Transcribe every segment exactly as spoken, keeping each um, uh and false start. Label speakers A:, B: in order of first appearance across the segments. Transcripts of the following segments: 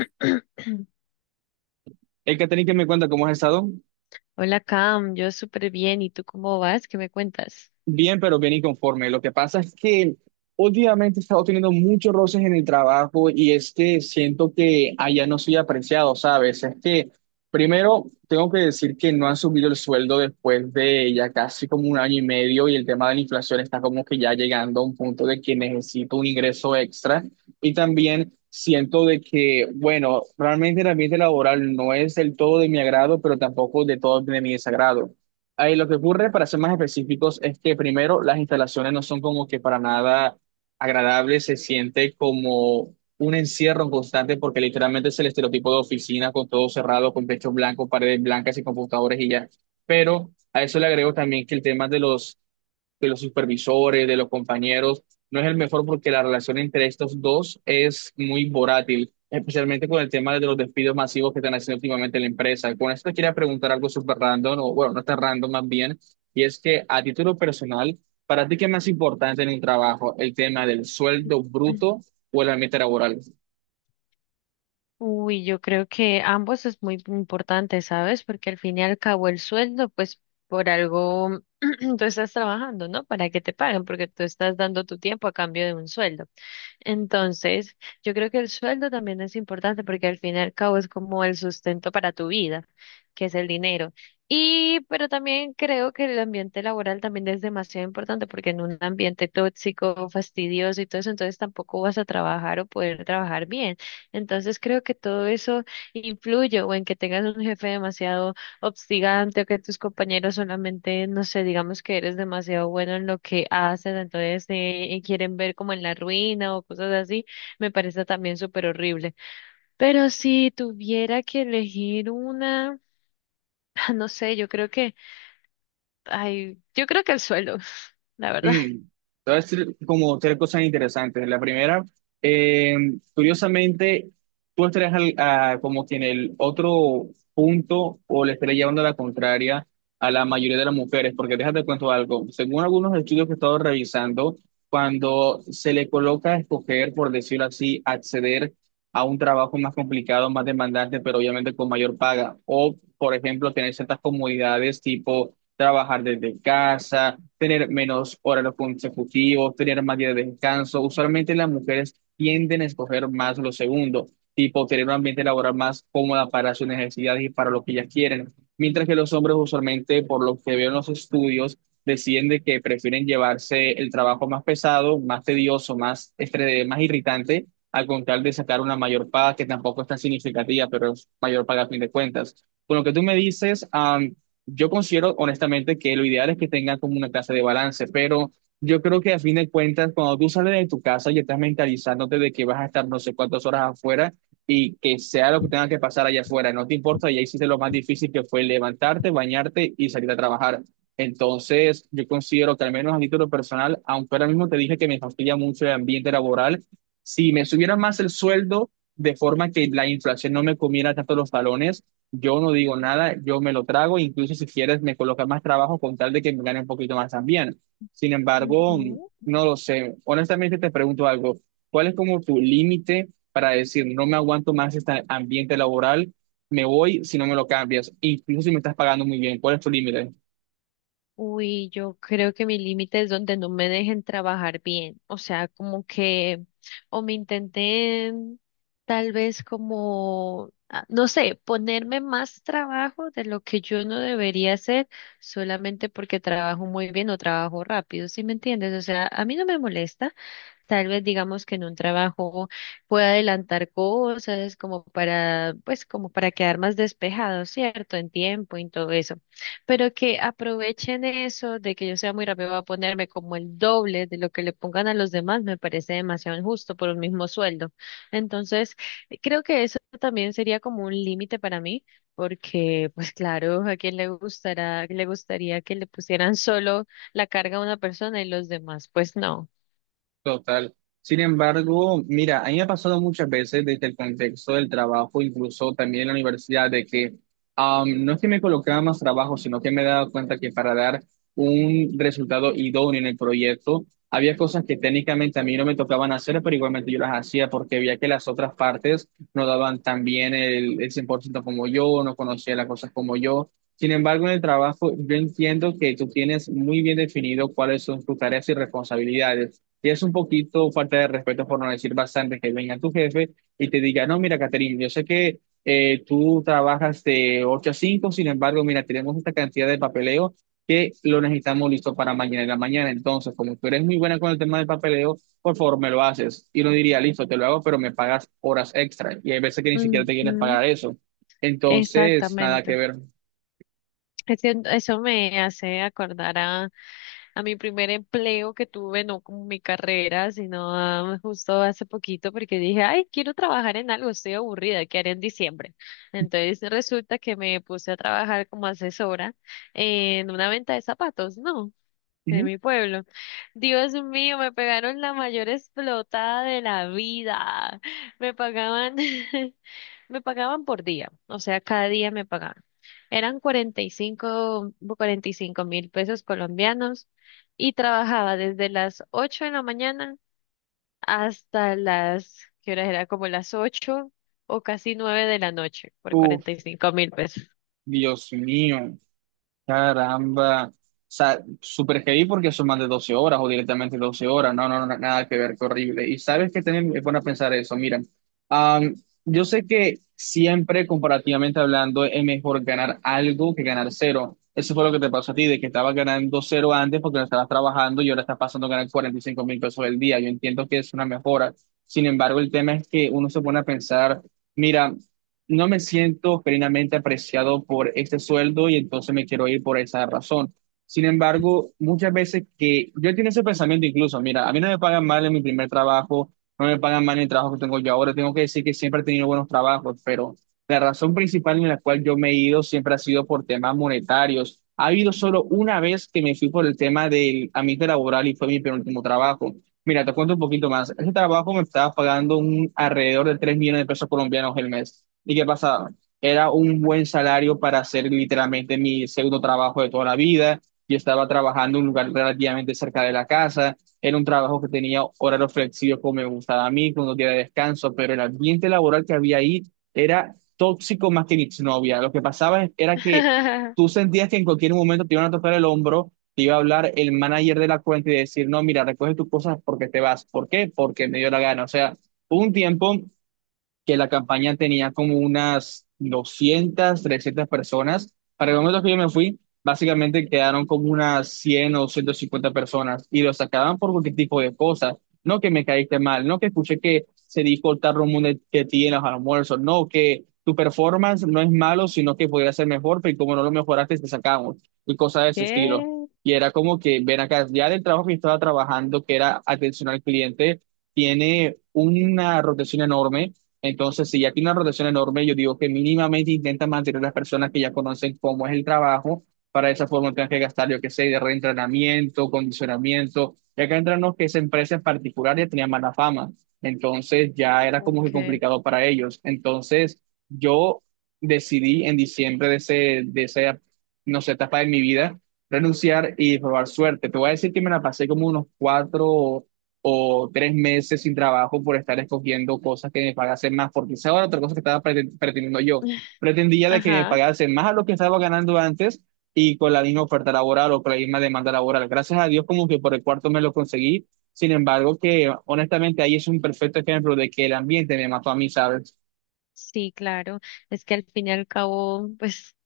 A: El Catherine que me cuenta cómo has estado,
B: Hola Cam, yo súper bien. ¿Y tú cómo vas? ¿Qué me cuentas?
A: bien, pero bien inconforme. Lo que pasa es que últimamente he estado teniendo muchos roces en el trabajo y es que siento que allá no soy apreciado, ¿sabes? Es que primero tengo que decir que no han subido el sueldo después de ya casi como un año y medio y el tema de la inflación está como que ya llegando a un punto de que necesito un ingreso extra y también... Siento de que, bueno, realmente el ambiente laboral no es del todo de mi agrado, pero tampoco de todo de mi desagrado. Ahí lo que ocurre, para ser más específicos, es que primero las instalaciones no son como que para nada agradables, se siente como un encierro constante porque literalmente es el estereotipo de oficina con todo cerrado, con techos blancos, paredes blancas y computadores y ya. Pero a eso le agrego también que el tema de los de los supervisores, de los compañeros, no es el mejor porque la relación entre estos dos es muy volátil, especialmente con el tema de los despidos masivos que están haciendo últimamente la empresa. Con esto te quería preguntar algo súper random, o bueno, no está random más bien, y es que a título personal, ¿para ti qué es más importante en un trabajo? ¿El tema del sueldo bruto o el ambiente laboral?
B: Uy, yo creo que ambos es muy importante, ¿sabes? Porque al fin y al cabo el sueldo, pues por algo tú estás trabajando, ¿no? Para que te paguen, porque tú estás dando tu tiempo a cambio de un sueldo. Entonces, yo creo que el sueldo también es importante porque al fin y al cabo es como el sustento para tu vida, que es el dinero. Y, pero también creo que el ambiente laboral también es demasiado importante porque en un ambiente tóxico, fastidioso y todo eso, entonces tampoco vas a trabajar o poder trabajar bien. Entonces, creo que todo eso influye o en que tengas un jefe demasiado obstigante o que tus compañeros solamente, no sé, digamos que eres demasiado bueno en lo que haces, entonces eh, quieren ver como en la ruina o cosas así, me parece también súper horrible. Pero si tuviera que elegir una, no sé, yo creo que, ay, yo creo que el suelo, la verdad.
A: Mm, te voy a decir como tres cosas interesantes. La primera, eh, curiosamente, tú estarías al- a- como que en el otro punto o le estarías llevando la contraria a la mayoría de las mujeres, porque déjate cuento algo. Según algunos estudios que he estado revisando, cuando se le coloca a escoger, por decirlo así, acceder a un trabajo más complicado, más demandante, pero obviamente con mayor paga, o por ejemplo, tener ciertas comodidades tipo trabajar desde casa, tener menos horarios consecutivos, tener más días de descanso. Usualmente las mujeres tienden a escoger más lo segundo, tipo tener un ambiente laboral más cómodo para sus necesidades y para lo que ellas quieren. Mientras que los hombres usualmente, por lo que veo en los estudios, deciden de que prefieren llevarse el trabajo más pesado, más tedioso, más estrés, más irritante, al contar de sacar una mayor paga que tampoco es tan significativa, pero es mayor paga a fin de cuentas. Con lo que tú me dices, ah, yo considero honestamente que lo ideal es que tengan como una clase de balance, pero yo creo que a fin de cuentas, cuando tú sales de tu casa y estás mentalizándote de que vas a estar no sé cuántas horas afuera y que sea lo que tenga que pasar allá afuera, no te importa, ya hiciste lo más difícil que fue levantarte, bañarte y salir a trabajar. Entonces, yo considero que al menos a título personal, aunque ahora mismo te dije que me fastidia mucho el ambiente laboral, si me subiera más el sueldo de forma que la inflación no me comiera tanto los talones, yo no digo nada, yo me lo trago, incluso si quieres me colocas más trabajo con tal de que me gane un poquito más también. Sin embargo,
B: Ujú.
A: no lo sé. Honestamente te pregunto algo, ¿cuál es como tu límite para decir no me aguanto más este ambiente laboral, me voy si no me lo cambias, incluso si me estás pagando muy bien? ¿Cuál es tu límite?
B: Uy, yo creo que mi límite es donde no me dejen trabajar bien, o sea, como que, o me intenten tal vez como, ah, no sé, ponerme más trabajo de lo que yo no debería hacer solamente porque trabajo muy bien o trabajo rápido, ¿sí me entiendes? O sea, a mí no me molesta. Tal vez digamos que en un trabajo pueda adelantar cosas como para, pues como para quedar más despejado, ¿cierto? En tiempo, y en todo eso. Pero que aprovechen eso de que yo sea muy rápido, voy a ponerme como el doble de lo que le pongan a los demás, me parece demasiado injusto por un mismo sueldo. Entonces, creo que eso también sería como un límite para mí, porque pues claro, a quién le gustará, le gustaría que le pusieran solo la carga a una persona y los demás, pues no.
A: Total. Sin embargo, mira, a mí me ha pasado muchas veces desde el contexto del trabajo, incluso también en la universidad, de que am, no es que me colocaba más trabajo, sino que me he dado cuenta que para dar un resultado idóneo en el proyecto, había cosas que técnicamente a mí no me tocaban hacer, pero igualmente yo las hacía porque veía que las otras partes no daban tan bien el, el cien por ciento como yo, no conocía las cosas como yo. Sin embargo, en el trabajo, yo entiendo que tú tienes muy bien definido cuáles son tus tareas y responsabilidades. Y es un poquito falta de respeto, por no decir bastante, que venga tu jefe y te diga, no, mira, Caterine, yo sé que eh, tú trabajas de ocho a cinco, sin embargo, mira, tenemos esta cantidad de papeleo que lo necesitamos listo para mañana en la mañana. Entonces, como tú eres muy buena con el tema del papeleo, por favor, me lo haces. Y no diría, listo, te lo hago, pero me pagas horas extra. Y hay veces que ni siquiera te quieren
B: Ujú.
A: pagar eso. Entonces, nada que
B: Exactamente.
A: ver.
B: Es que eso me hace acordar a, a, mi primer empleo que tuve, no con mi carrera, sino ah, justo hace poquito, porque dije, ay, quiero trabajar en algo, estoy aburrida, ¿qué haré en diciembre? Entonces resulta que me puse a trabajar como asesora en una venta de zapatos, ¿no? En
A: Ujú.
B: mi pueblo. Dios mío, me pegaron la mayor explotada de la vida. Me pagaban me pagaban por día, o sea, cada día me pagaban. Eran cuarenta cuarenta y cinco cuarenta y cinco mil pesos colombianos y trabajaba desde las ocho de la mañana hasta las, ¿qué horas era? Como las ocho o casi nueve de la noche por
A: Uf,
B: cuarenta y cinco mil pesos.
A: Dios mío. Caramba. O sea, súper heavy porque son más de doce horas o directamente doce horas. No, no, no, nada que ver, qué horrible. Y sabes que también es bueno pensar eso. Mira, am, yo sé que siempre, comparativamente hablando, es mejor ganar algo que ganar cero. Eso fue lo que te pasó a ti, de que estabas ganando cero antes porque no estabas trabajando y ahora estás pasando a ganar cuarenta y cinco mil pesos al día. Yo entiendo que es una mejora. Sin embargo, el tema es que uno se pone a pensar. Mira, no me siento plenamente apreciado por este sueldo y entonces me quiero ir por esa razón. Sin embargo, muchas veces que yo tengo ese pensamiento incluso, mira, a mí no me pagan mal en mi primer trabajo, no me pagan mal en el trabajo que tengo yo ahora, tengo que decir que siempre he tenido buenos trabajos, pero la razón principal en la cual yo me he ido siempre ha sido por temas monetarios. Ha habido solo una vez que me fui por el tema del ambiente laboral y fue mi penúltimo trabajo. Mira, te cuento un poquito más. Ese trabajo me estaba pagando un alrededor de tres millones de pesos colombianos el mes. ¿Y qué pasaba? Era un buen salario para hacer literalmente mi segundo trabajo de toda la vida. Yo estaba trabajando en un lugar relativamente cerca de la casa. Era un trabajo que tenía horarios flexibles como me gustaba a mí, con un día de descanso, pero el ambiente laboral que había ahí era tóxico más que mi novia. Lo que pasaba era que tú sentías que en cualquier momento te iban a tocar el hombro, te iba a hablar el manager de la cuenta y decir, no, mira, recoge tus cosas porque te vas. ¿Por qué? Porque me dio la gana. O sea, hubo un tiempo que la campaña tenía como unas doscientas, trescientas personas. Para el momento que yo me fui, básicamente quedaron como unas cien o ciento cincuenta personas y los sacaban por cualquier tipo de cosas. No que me caíste mal, no que escuché que se dijo el tarro mundo que tienes al almuerzo, no que tu performance no es malo, sino que podría ser mejor, pero como no lo mejoraste, te sacamos y cosas de ese estilo.
B: ¿Qué?
A: Y era como que, ven acá, ya del trabajo que estaba trabajando, que era atención al cliente, tiene una rotación enorme, entonces, si ya tiene una rotación enorme, yo digo que mínimamente intenta mantener a las personas que ya conocen cómo es el trabajo, para de esa forma tengan que gastar, yo qué sé, de reentrenamiento, condicionamiento. Ya que entramos que esa empresa en particular ya tenía mala fama, entonces ya era como que
B: ¿Qué?
A: complicado para ellos. Entonces, yo decidí en diciembre de, ese, de esa, no sé, etapa de mi vida, renunciar y probar suerte. Te voy a decir que me la pasé como unos cuatro o tres meses sin trabajo por estar escogiendo cosas que me pagasen más, porque esa era otra cosa que estaba preten- pretendiendo yo. Pretendía de que me
B: Ajá.
A: pagasen más a lo que estaba ganando antes y con la misma oferta laboral o con la misma demanda laboral. Gracias a Dios como que por el cuarto me lo conseguí. Sin embargo, que honestamente ahí es un perfecto ejemplo de que el ambiente me mató a mí, ¿sabes?
B: Sí, claro. Es que al fin y al cabo, pues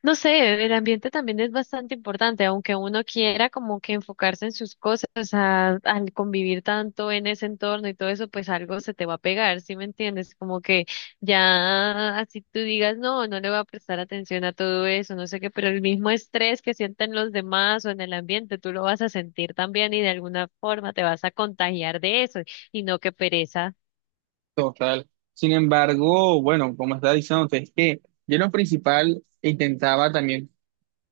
B: no sé, el ambiente también es bastante importante, aunque uno quiera como que enfocarse en sus cosas, a- al convivir tanto en ese entorno y todo eso, pues algo se te va a pegar, ¿sí me entiendes? Como que ya así tú digas, no, no le voy a prestar atención a todo eso, no sé qué, pero el mismo estrés que sienten los demás o en el ambiente, tú lo vas a sentir también y de alguna forma te vas a contagiar de eso y no que pereza.
A: Total. Sin embargo, bueno, como estaba diciendo, es que yo en lo principal intentaba también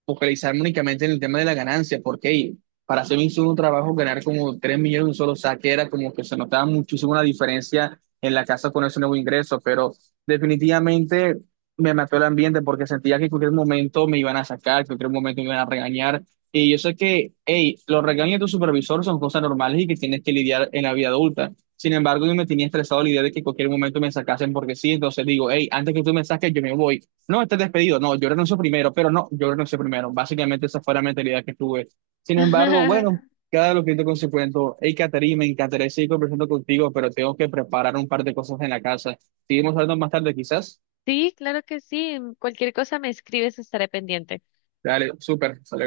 A: focalizarme únicamente en el tema de la ganancia, porque hey, para hacer un solo trabajo, ganar como tres millones en un solo saque era como que se notaba muchísimo la diferencia en la casa con ese nuevo ingreso, pero definitivamente me mató el ambiente porque sentía que en cualquier momento me iban a sacar, que en cualquier momento me iban a regañar. Y yo sé que, hey, los regaños de tu supervisor son cosas normales y que tienes que lidiar en la vida adulta. Sin embargo, yo me tenía estresado la idea de que en cualquier momento me sacasen porque sí, entonces digo, hey, antes que tú me saques, yo me voy. No, estás despedido. No, yo renuncio primero, pero no, yo renuncio primero. Básicamente esa fue la mentalidad que tuve. Sin embargo, bueno, cada lo que te consecuento, hey, Caterina, me encantaría seguir conversando contigo, pero tengo que preparar un par de cosas en la casa. Seguimos hablando más tarde, quizás.
B: Sí, claro que sí, cualquier cosa me escribes, estaré pendiente.
A: Dale, súper.